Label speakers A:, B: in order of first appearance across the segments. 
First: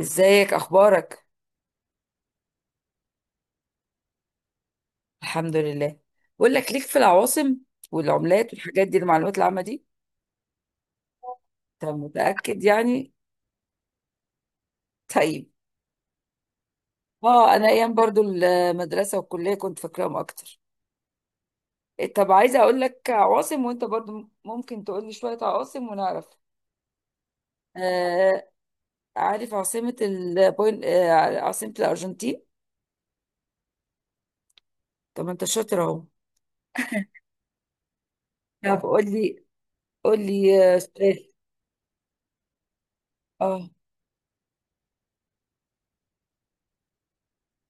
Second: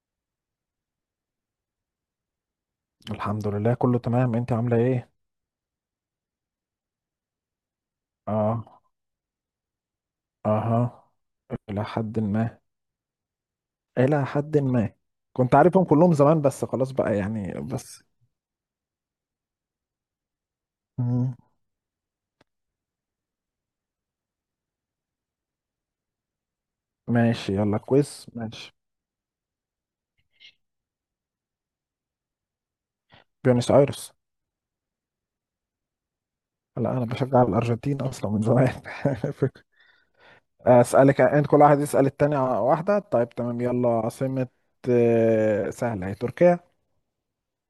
A: ازيك اخبارك؟
B: الحمد لله، كله تمام. انت عاملة ايه؟
A: الحمد لله. بقول لك ليك في العواصم والعملات
B: اه.
A: والحاجات دي، المعلومات العامه دي.
B: اها. الى
A: انت
B: حد ما،
A: متاكد يعني؟
B: الى حد ما.
A: طيب.
B: كنت عارفهم كلهم زمان، بس خلاص بقى
A: اه،
B: يعني
A: انا ايام
B: بس.
A: برضو المدرسه والكليه كنت فاكراهم اكتر.
B: مم.
A: طب عايزه اقول لك عواصم وانت برضو ممكن تقول لي شويه عواصم ونعرف.
B: ماشي يلا كويس
A: آه.
B: ماشي.
A: عارف عاصمه البوين، عاصمه الارجنتين؟
B: بيونس ايرس.
A: طب ما انت شاطر اهو.
B: لا، انا بشجع الارجنتين اصلا من
A: طب
B: زمان.
A: قول لي،
B: فك-
A: قول لي
B: اسالك
A: سؤال.
B: انت، كل واحد يسال التاني على واحدة. طيب تمام،
A: اه.
B: يلا عاصمة. سهلة، هي تركيا.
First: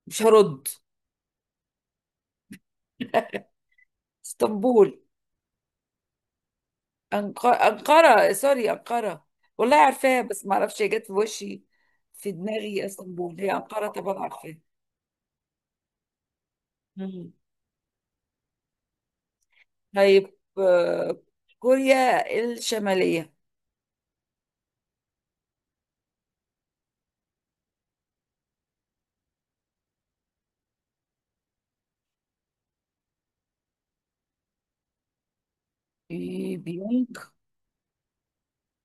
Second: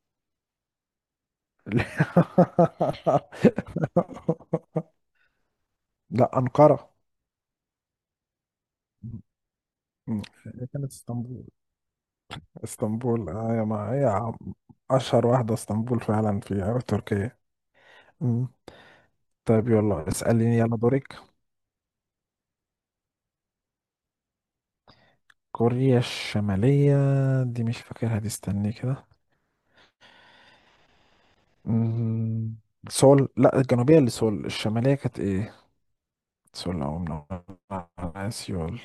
A: مش هرد. اسطنبول.
B: لا، انقرة.
A: أنقرة، سوري، أنقرة. والله
B: مم.
A: عارفاها بس ما
B: هي
A: اعرفش هي
B: كانت
A: جت في
B: اسطنبول.
A: وشي. في دماغي
B: اسطنبول،
A: اسطنبول، هي
B: يا
A: أنقرة
B: ما هي
A: طبعا عارفاها.
B: اشهر واحدة اسطنبول فعلا في
A: مم.
B: تركيا. مم. طيب يلا
A: طيب
B: اسأليني، يلا دورك.
A: كوريا الشمالية.
B: كوريا الشمالية. دي مش فاكرها دي، استني كده. مم. سول، لا الجنوبية اللي سول، الشمالية كانت ايه؟ سول او
A: بيونج.
B: من سيول.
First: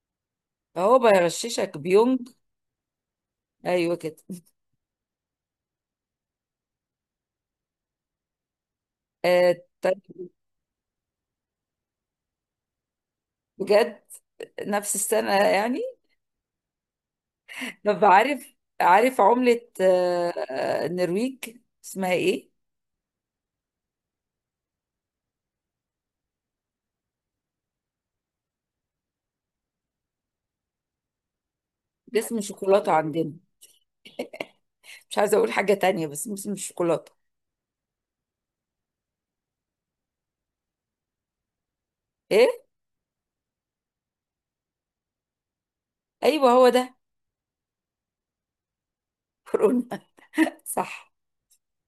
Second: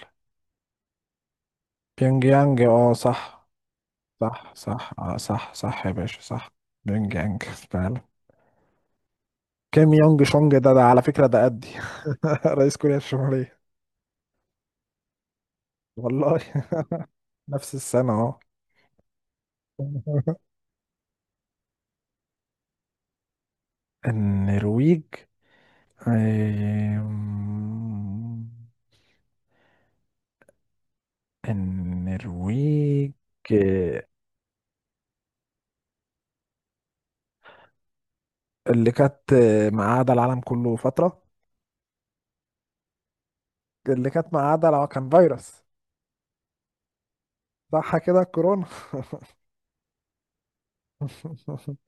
A: اهو بغششك،
B: بيونج
A: بيونج.
B: يانج، اه صح.
A: ايوه كده.
B: صح صح، اه صح صح، يا باشا صح. بيونج يانج فعلا.
A: آه
B: كيم
A: طيب.
B: يونج شونج، ده على فكرة، ده قدي. رئيس كوريا الشمالية.
A: بجد؟ نفس السنة يعني؟
B: والله. نفس
A: طب
B: السنة اهو.
A: عارف، عارف عملة النرويج اسمها ايه؟
B: النرويج. آم،
A: ده اسم شوكولاتة
B: النرويج.
A: عندنا.
B: آه،
A: مش عايزة اقول حاجة تانية بس اسم الشوكولاتة.
B: اللي كانت مقعدة العالم كله فترة.
A: ايه؟
B: اللي كانت مقعدة، لو كان فيروس.
A: ايوه هو ده.
B: صح كده، كورونا.
A: كورونا. صح.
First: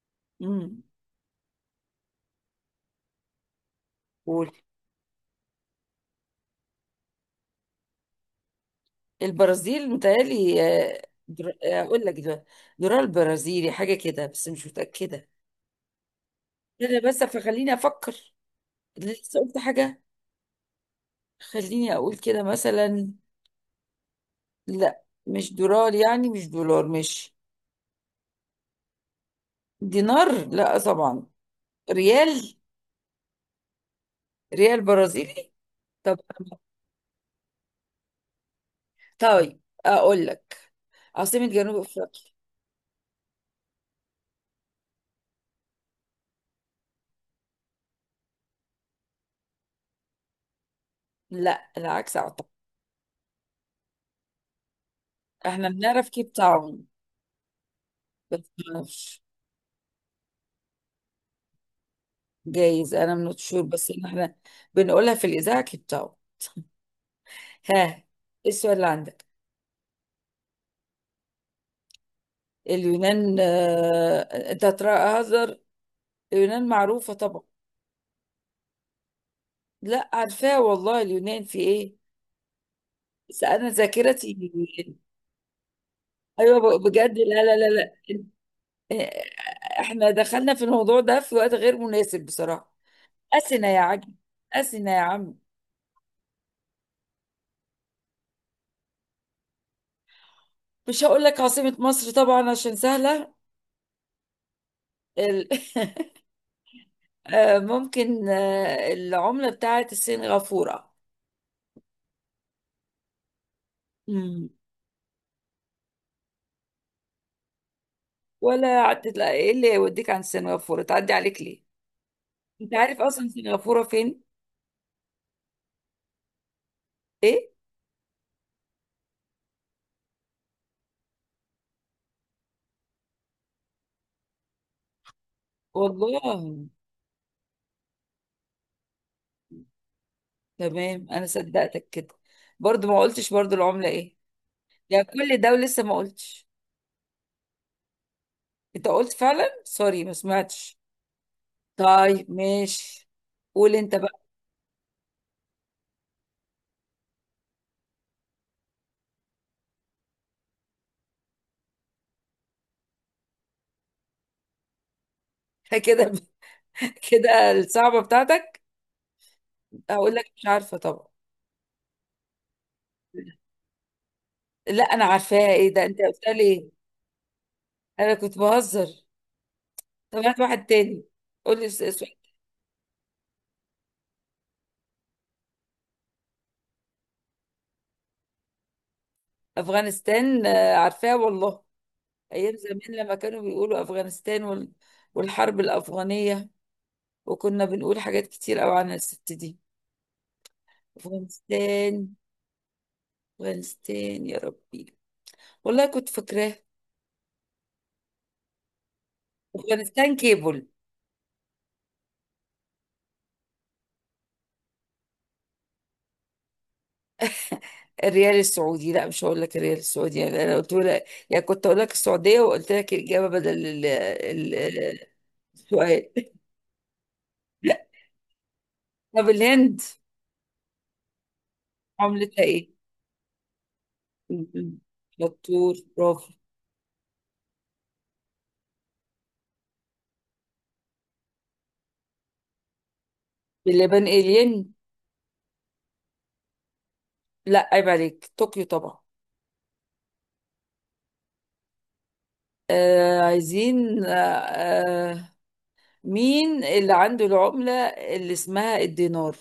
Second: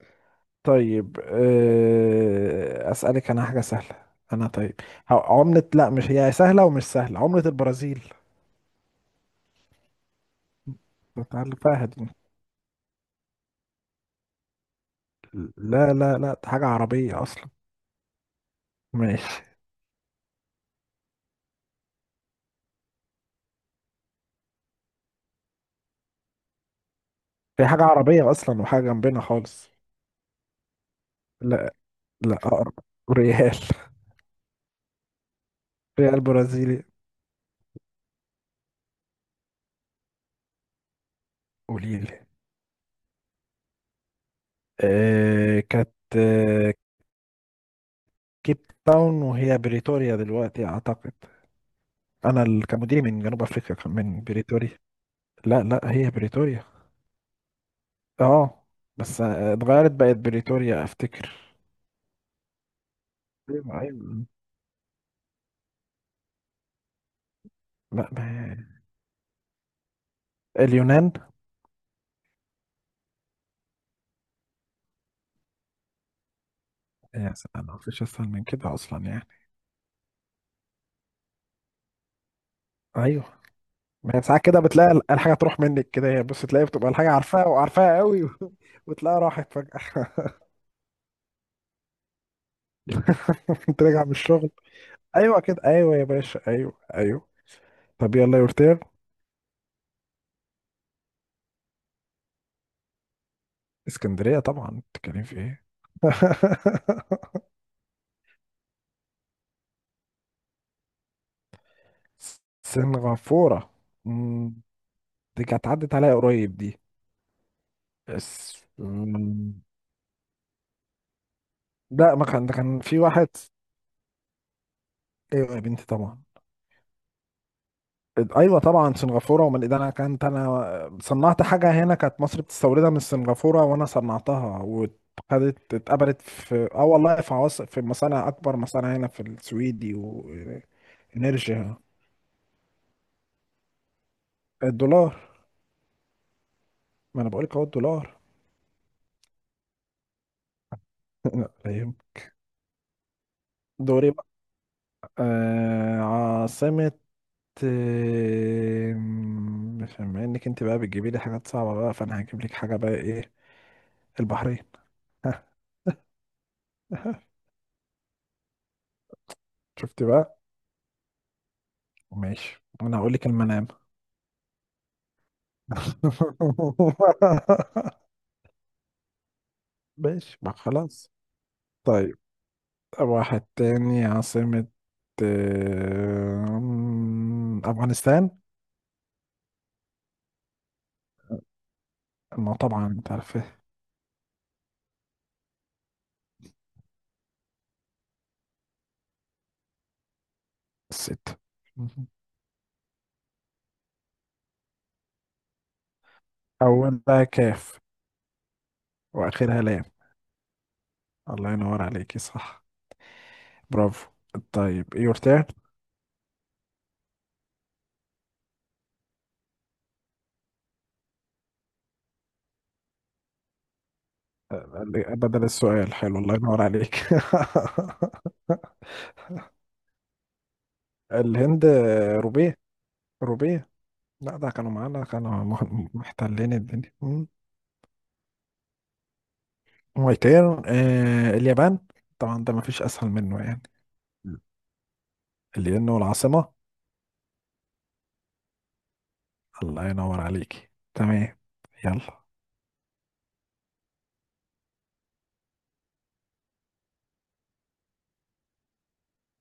A: امم
B: طيب، أسألك أنا حاجة سهلة. أنا
A: قول.
B: طيب. عملة، لا مش هي سهلة، ومش سهلة، عملة البرازيل.
A: البرازيل متهيألي آه،
B: كنت
A: در... آه،
B: عارفها
A: اقول
B: دي.
A: لك ده، درار برازيلي حاجه كده بس مش متاكده.
B: لا لا لا، دي حاجة
A: انا
B: عربية
A: بس
B: أصلا.
A: فخليني افكر. لسه
B: ماشي.
A: قلت حاجه. خليني اقول كده مثلا. لا مش دولار، يعني مش دولار، مش
B: هي حاجة عربية أصلا، وحاجة جنبنا خالص.
A: دينار لا طبعا.
B: لا، لا
A: ريال.
B: أقرب. ريال.
A: ريال برازيلي. طب،
B: ريال برازيلي.
A: طيب اقول لك عاصمه جنوب
B: قولي لي.
A: افريقيا.
B: كانت آه كيب تاون، وهي بريتوريا دلوقتي أعتقد.
A: لا، العكس
B: أنا
A: اعتقد.
B: كمدير من جنوب أفريقيا، كان من بريتوريا. لا
A: احنا
B: لا،
A: بنعرف
B: هي
A: كيب
B: بريتوريا.
A: تاون بس
B: أه
A: ما
B: بس
A: نعرفش.
B: اتغيرت بقت بريتوريا أفتكر.
A: جايز انا من شور
B: أيوة
A: بس إن
B: أيوة.
A: احنا بنقولها في الاذاعه كيبتاو. ها،
B: لا
A: إيه
B: ما.
A: السؤال اللي عندك؟
B: اليونان.
A: اليونان؟ انت هتهزر، اليونان معروفه
B: يا
A: طبعا.
B: سلام، ما فيش أسهل من كده أصلا يعني.
A: لا عارفاها والله، اليونان في ايه،
B: أيوه.
A: بس انا
B: ما هي
A: ذاكرتي.
B: ساعات كده بتلاقي الحاجة تروح منك كده، هي بص
A: ايوه،
B: تلاقي بتبقى الحاجة
A: بجد، لا
B: عارفاها
A: لا لا لا.
B: وعارفاها قوي.
A: إيه،
B: وتلاقيها راحت فجأة.
A: احنا دخلنا في الموضوع ده في وقت غير مناسب بصراحه. اثينا يا
B: كنت راجع
A: عجل.
B: من الشغل.
A: اثينا يا عم.
B: ايوه كده، ايوه يا باشا، ايوه ايوه. طب يلا يا ورتير.
A: مش هقول لك عاصمه مصر طبعا عشان سهله.
B: اسكندرية طبعا، بتتكلم في
A: ال...
B: ايه؟
A: ممكن العملة بتاعت السنغافورة.
B: سنغافورة.
A: امم
B: أمم، دي كانت عدت عليا قريب دي. بس
A: ولا عدت، لا، ايه
B: أمم،
A: اللي يوديك عن سنغافورة تعدي عليك ليه؟
B: لا، ما كان، ده
A: انت
B: كان في
A: عارف
B: واحد.
A: اصلا سنغافورة فين؟
B: ايوه يا بنتي طبعا.
A: ايه؟
B: ايوه طبعا سنغافوره. ومن ده انا صنعت حاجه هنا، كانت مصر بتستوردها من سنغافوره، وانا صنعتها وخدت،
A: والله؟
B: اتقبلت في والله في عواصم، في مصانع، اكبر مصانع هنا في السويدي.
A: تمام انا
B: نرجع.
A: صدقتك كده. برضو ما قلتش برضو العملة ايه. يا
B: الدولار.
A: كل ده ولسه ما قلتش.
B: ما انا بقولك اهو الدولار.
A: انت قلت فعلا، سوري ما سمعتش.
B: لا فاهم.
A: طيب ماشي. قول انت
B: دوري
A: بقى.
B: بقى. عاصمة. بما انك انت بقى بتجيبي لي حاجات صعبة بقى، فانا هجيب لك حاجة بقى ايه. البحرين.
A: كده؟ كده الصعبة بتاعتك؟
B: شفت
A: هقول لك
B: بقى.
A: مش عارفة طبعا.
B: ماشي، انا هقول لك المنام.
A: لا انا عارفاها، ايه ده انت قلت لي ايه؟ انا كنت بهزر. طب
B: ماشي
A: هات
B: ما
A: واحد تاني.
B: خلاص.
A: قول لي سؤال.
B: طيب واحد تاني عاصمة، افغانستان.
A: افغانستان عارفاه والله.
B: ما
A: ايام زمان
B: طبعا انت
A: لما
B: عارف.
A: كانوا بيقولوا افغانستان وال... والحرب الافغانيه، وكنا بنقول حاجات كتير قوي عن الست دي.
B: ستة.
A: افغانستان.
B: مهم.
A: افغانستان يا ربي، والله كنت فاكراه.
B: أولها كاف، وآخرها لام.
A: افغانستان كيبل.
B: الله ينور عليكي صح. برافو. طيب يور تيرن.
A: الريال السعودي، لا مش هقول لك الريال السعودي يعني. انا قلت لك، يعني كنت اقول لك السعوديه وقلت لك الاجابه بدل ال... ال...
B: بدل السؤال حلو،
A: السؤال.
B: الله ينور عليك.
A: طب الهند
B: الهند.
A: عملتها
B: روبيه،
A: ايه؟
B: روبيه. لا،
A: م-
B: ده كانوا معانا، كانوا
A: شطور، برافو.
B: محتلين الدنيا. مم. ماي تيرن، اليابان. طبعا ده مفيش أسهل منه يعني.
A: باللبان
B: مم.
A: الين.
B: الين، والعاصمة.
A: لا عيب عليك، طوكيو طبعا.
B: الله ينور عليكي تمام. يلا.
A: آه عايزين آه، آه، مين اللي عنده العملة اللي اسمها الدينار؟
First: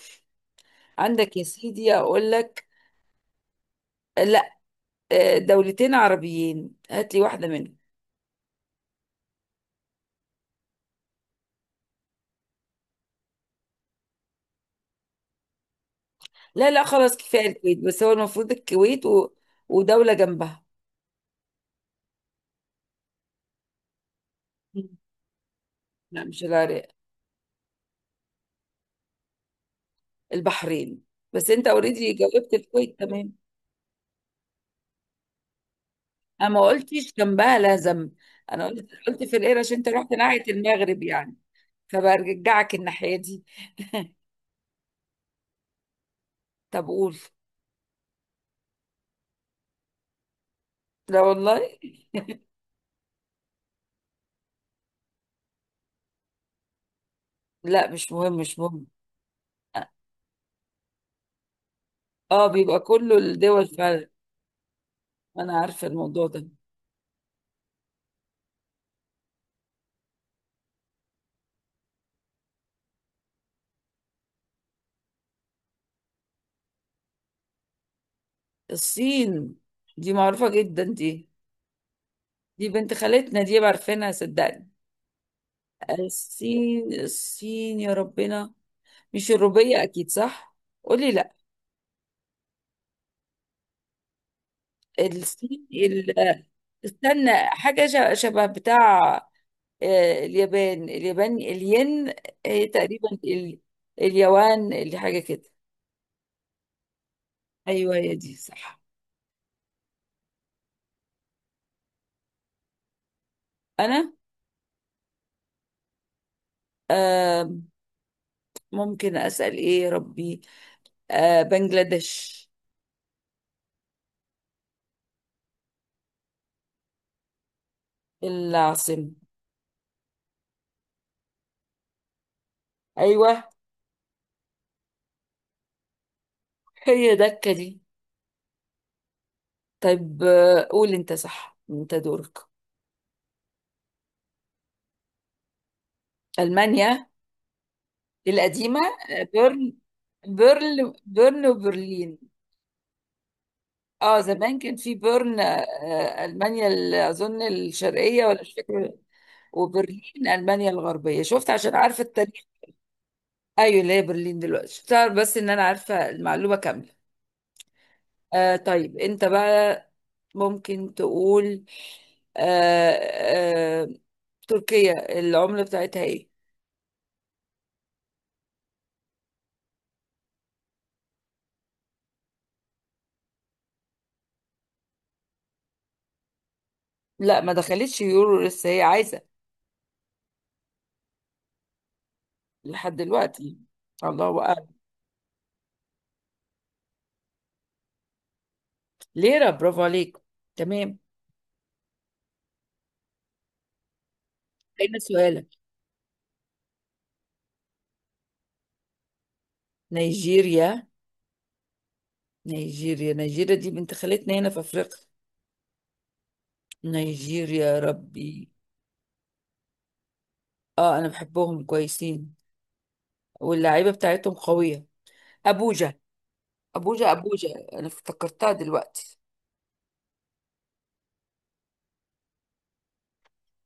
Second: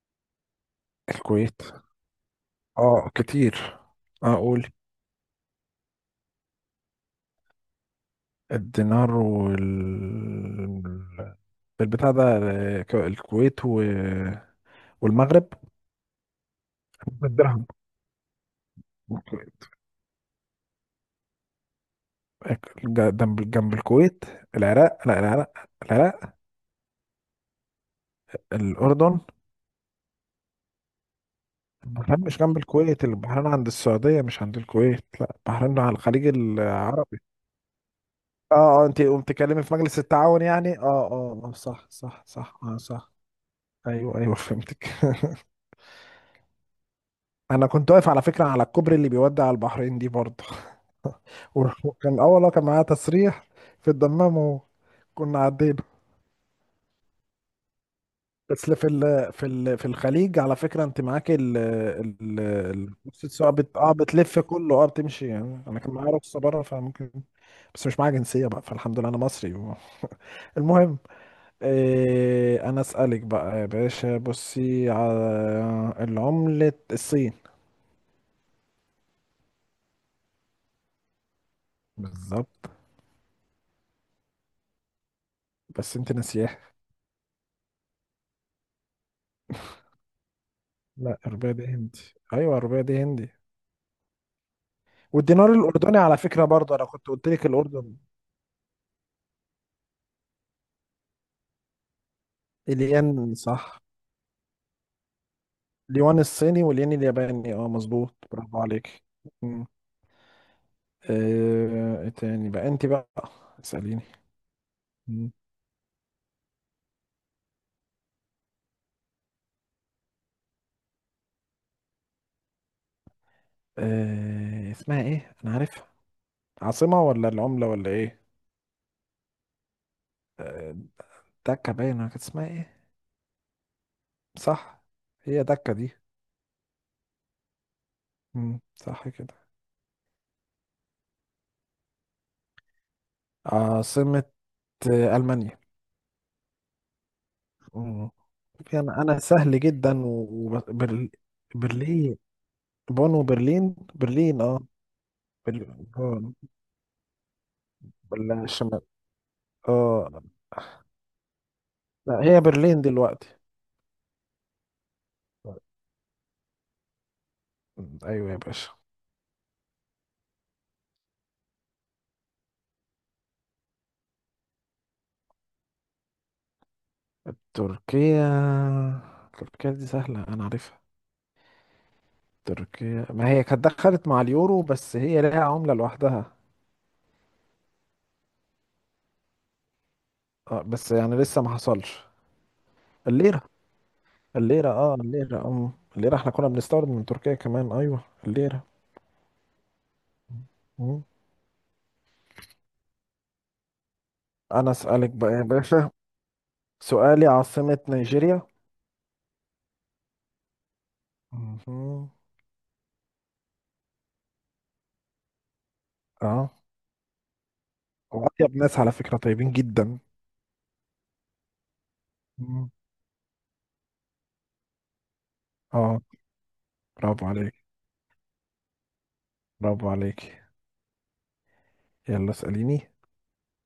A: عندك يا
B: الكويت.
A: سيدي، اقول لك؟
B: اه كتير.
A: لا.
B: اقول.
A: آه دولتين عربيين، هات لي واحدة منهم.
B: الدينار البتاع ده. الكويت والمغرب.
A: لا لا خلاص، كفاية
B: الدرهم.
A: الكويت. بس هو المفروض الكويت و...
B: ج-
A: ودولة جنبها.
B: جنب الكويت.
A: مم.
B: العراق، لا العراق.
A: لا
B: العراق.
A: مش العراق.
B: الأردن.
A: البحرين. بس انت اوريدي
B: البحرين مش
A: جاوبت
B: جنب
A: الكويت
B: الكويت،
A: تمام.
B: البحرين عند السعودية، مش عند الكويت، لا البحرين على الخليج
A: انا ما قلتش
B: العربي.
A: جنبها لا ذنب.
B: اه.
A: انا
B: اه،
A: قلت،
B: انت
A: قلت
B: قمت
A: في
B: تكلمي
A: القرش
B: في
A: عشان انت
B: مجلس
A: رحت
B: التعاون
A: ناحية
B: يعني، اه.
A: المغرب يعني،
B: اه صح صح صح،
A: فبرجعك
B: اه صح.
A: الناحية دي.
B: ايوه ايوه، فهمتك.
A: طب قول.
B: انا كنت واقف على فكره على الكوبري اللي بيودي على البحرين دي برضه.
A: لا والله.
B: وكان اول واحد كان معايا تسريح في الدمام، وكنا عدينا.
A: لا مش مهم، مش
B: بس
A: مهم.
B: في ال في ال في الخليج على فكره انت معاك ال ال
A: اه بيبقى
B: ال-
A: كله
B: رخصة السواقه
A: الدول فعلا،
B: بتلف كله، بتمشي
A: انا
B: يعني. انا
A: عارفة
B: كان معايا
A: الموضوع
B: رخصه
A: ده.
B: بره فممكن. بس مش معايا جنسيه بقى، فالحمد لله انا مصري المهم. انا اسالك بقى يا باشا، بصي على العمله، الصين.
A: الصين دي معروفة جدا دي، دي
B: بالظبط.
A: بنت خالتنا دي، عارفينها صدقني.
B: بس انت ناسيها.
A: الصين، الصين يا ربنا. مش الروبية اكيد صح؟ قولي
B: لا،
A: لا.
B: الرباية دي هندي. ايوه، الرباية دي هندي. والدينار
A: الصين
B: الاردني على
A: ال...
B: فكرة برضه، انا كنت قلت
A: استنى
B: لك
A: حاجة،
B: الاردن.
A: شبه بتاع اليابان، اليابان الين، تقريبا
B: الين
A: ال...
B: صح.
A: اليوان اللي حاجة كده.
B: اليوان الصيني والين الياباني،
A: ايوه
B: مظبوط،
A: هي دي
B: برافو
A: صح.
B: عليك. مم. ايه تاني بقى انت بقى؟ اسأليني.
A: انا
B: مم.
A: آه، ممكن اسال ايه يا ربي؟ آه بنجلاديش.
B: اسمها ايه انا عارفها، عاصمة ولا العملة ولا ايه؟
A: العاصمه.
B: آه، دكة باينة، كانت اسمها ايه.
A: ايوه
B: صح. هي دكة دي.
A: هي دكه دي.
B: صح كده.
A: طيب آه قول انت، صح انت دورك.
B: عاصمة، ألمانيا.
A: المانيا
B: مم.
A: القديمه.
B: انا
A: آه،
B: سهل
A: بيرن
B: جدا،
A: بيرن
B: وبرلين.
A: بيرن وبرلين.
B: بون وبرلين،
A: اه
B: برلين
A: زمان
B: اه.
A: كان في بيرن
B: بون
A: المانيا ال- اظن الشرقيه ولا مش
B: بالشمال.
A: فاكره.
B: اه.
A: وبرلين المانيا الغربيه. شفت عشان عارفه
B: لا هي
A: التاريخ.
B: برلين دلوقتي.
A: ايوه اللي هي برلين دلوقتي، شفت بس ان انا عارفه المعلومه كامله.
B: ايوه يا
A: آه
B: باشا.
A: طيب انت بقى ممكن تقول آه، آه، تركيا العملة بتاعتها ايه؟
B: تركيا، تركيا دي سهلة انا عارفها. تركيا ما هي كانت دخلت مع اليورو، بس هي ليها عملة لوحدها.
A: لا ما دخلتش يورو لسه، هي عايزة
B: اه بس يعني لسه ما حصلش.
A: لحد
B: الليرة.
A: دلوقتي، الله أعلم.
B: الليرة اه الليرة ام الليرة احنا كنا بنستورد من تركيا كمان، ايوه. الليرة.
A: ليرة، برافو عليك، تمام.
B: مم. انا
A: هنا
B: اسألك بقى يا
A: سؤالك.
B: باشا. سؤالي عاصمة نيجيريا.
A: نيجيريا؟
B: مهم.
A: نيجيريا، نيجيريا دي بنت خالتنا هنا في أفريقيا.
B: اه،
A: نيجيريا يا ربي.
B: وأطيب ناس على فكرة، طيبين جدا.
A: اه أنا بحبهم كويسين،
B: مهم.
A: واللعيبة بتاعتهم قوية. أبوجا.
B: اه،
A: أبوجا،
B: برافو
A: أبوجا.
B: عليك،
A: أنا افتكرتها دلوقتي.
B: برافو عليك. يلا اسأليني.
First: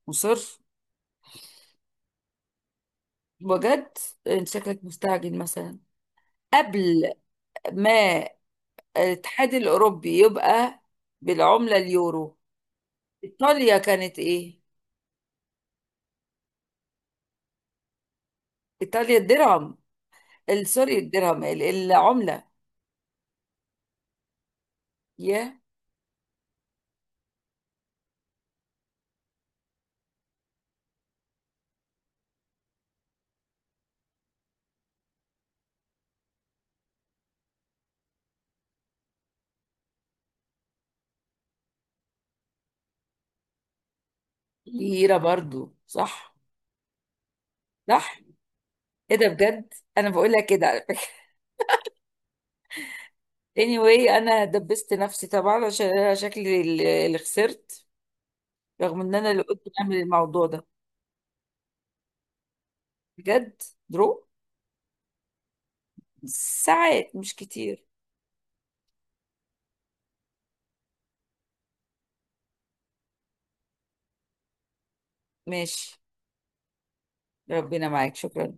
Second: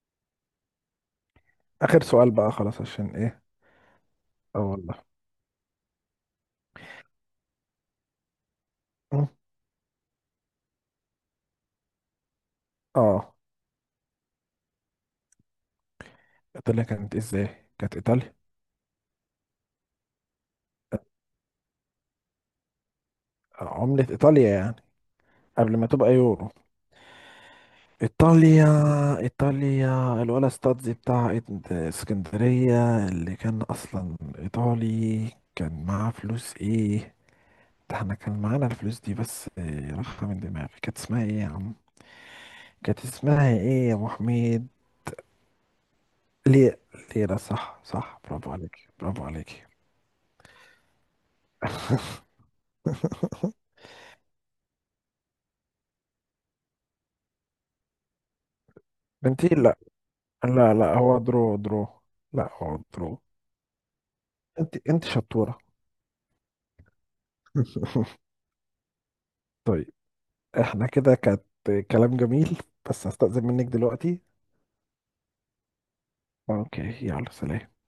A: مصر.
B: آخر سؤال بقى خلاص، عشان ايه.
A: بجد؟ انت
B: اه
A: شكلك
B: والله.
A: مستعجل مثلا. قبل ما
B: مم.
A: الاتحاد الاوروبي يبقى بالعمله اليورو،
B: اه.
A: ايطاليا كانت ايه؟
B: ايطاليا كانت إيه ازاي، كانت ايطاليا.
A: ايطاليا الدرهم، ال- سوري الدرهم ال- العمله
B: عملة ايطاليا يعني
A: يا
B: قبل ما تبقى يورو. ايطاليا. ايطاليا الولا ستادزي بتاع اسكندرية، اللي كان اصلا ايطالي، كان معاه فلوس ايه؟ ده احنا كان معانا الفلوس دي، بس راحة من دماغي، كانت اسمها ايه يا عم. كانت اسمها ايه يا ابو حميد.
A: ليره، برضو صح؟
B: ليه. ليه صح
A: صح.
B: صح، برافو عليك،
A: ايه
B: برافو
A: ده
B: عليك.
A: بجد، انا بقول لك كده على فكره. anyway، انا دبست نفسي طبعا، عشان انا شكلي اللي خسرت، رغم ان انا اللي
B: انتي
A: قلت
B: لا.
A: اعمل الموضوع ده.
B: لا لا، هو درو درو. لا هو درو.
A: بجد. درو.
B: انت شطورة.
A: ساعات مش كتير.
B: طيب. احنا كده كانت كلام جميل، بس هستأذن منك دلوقتي.
A: ماشي.
B: اوكي. يلا سلام.
A: ربنا معاك، شكرا.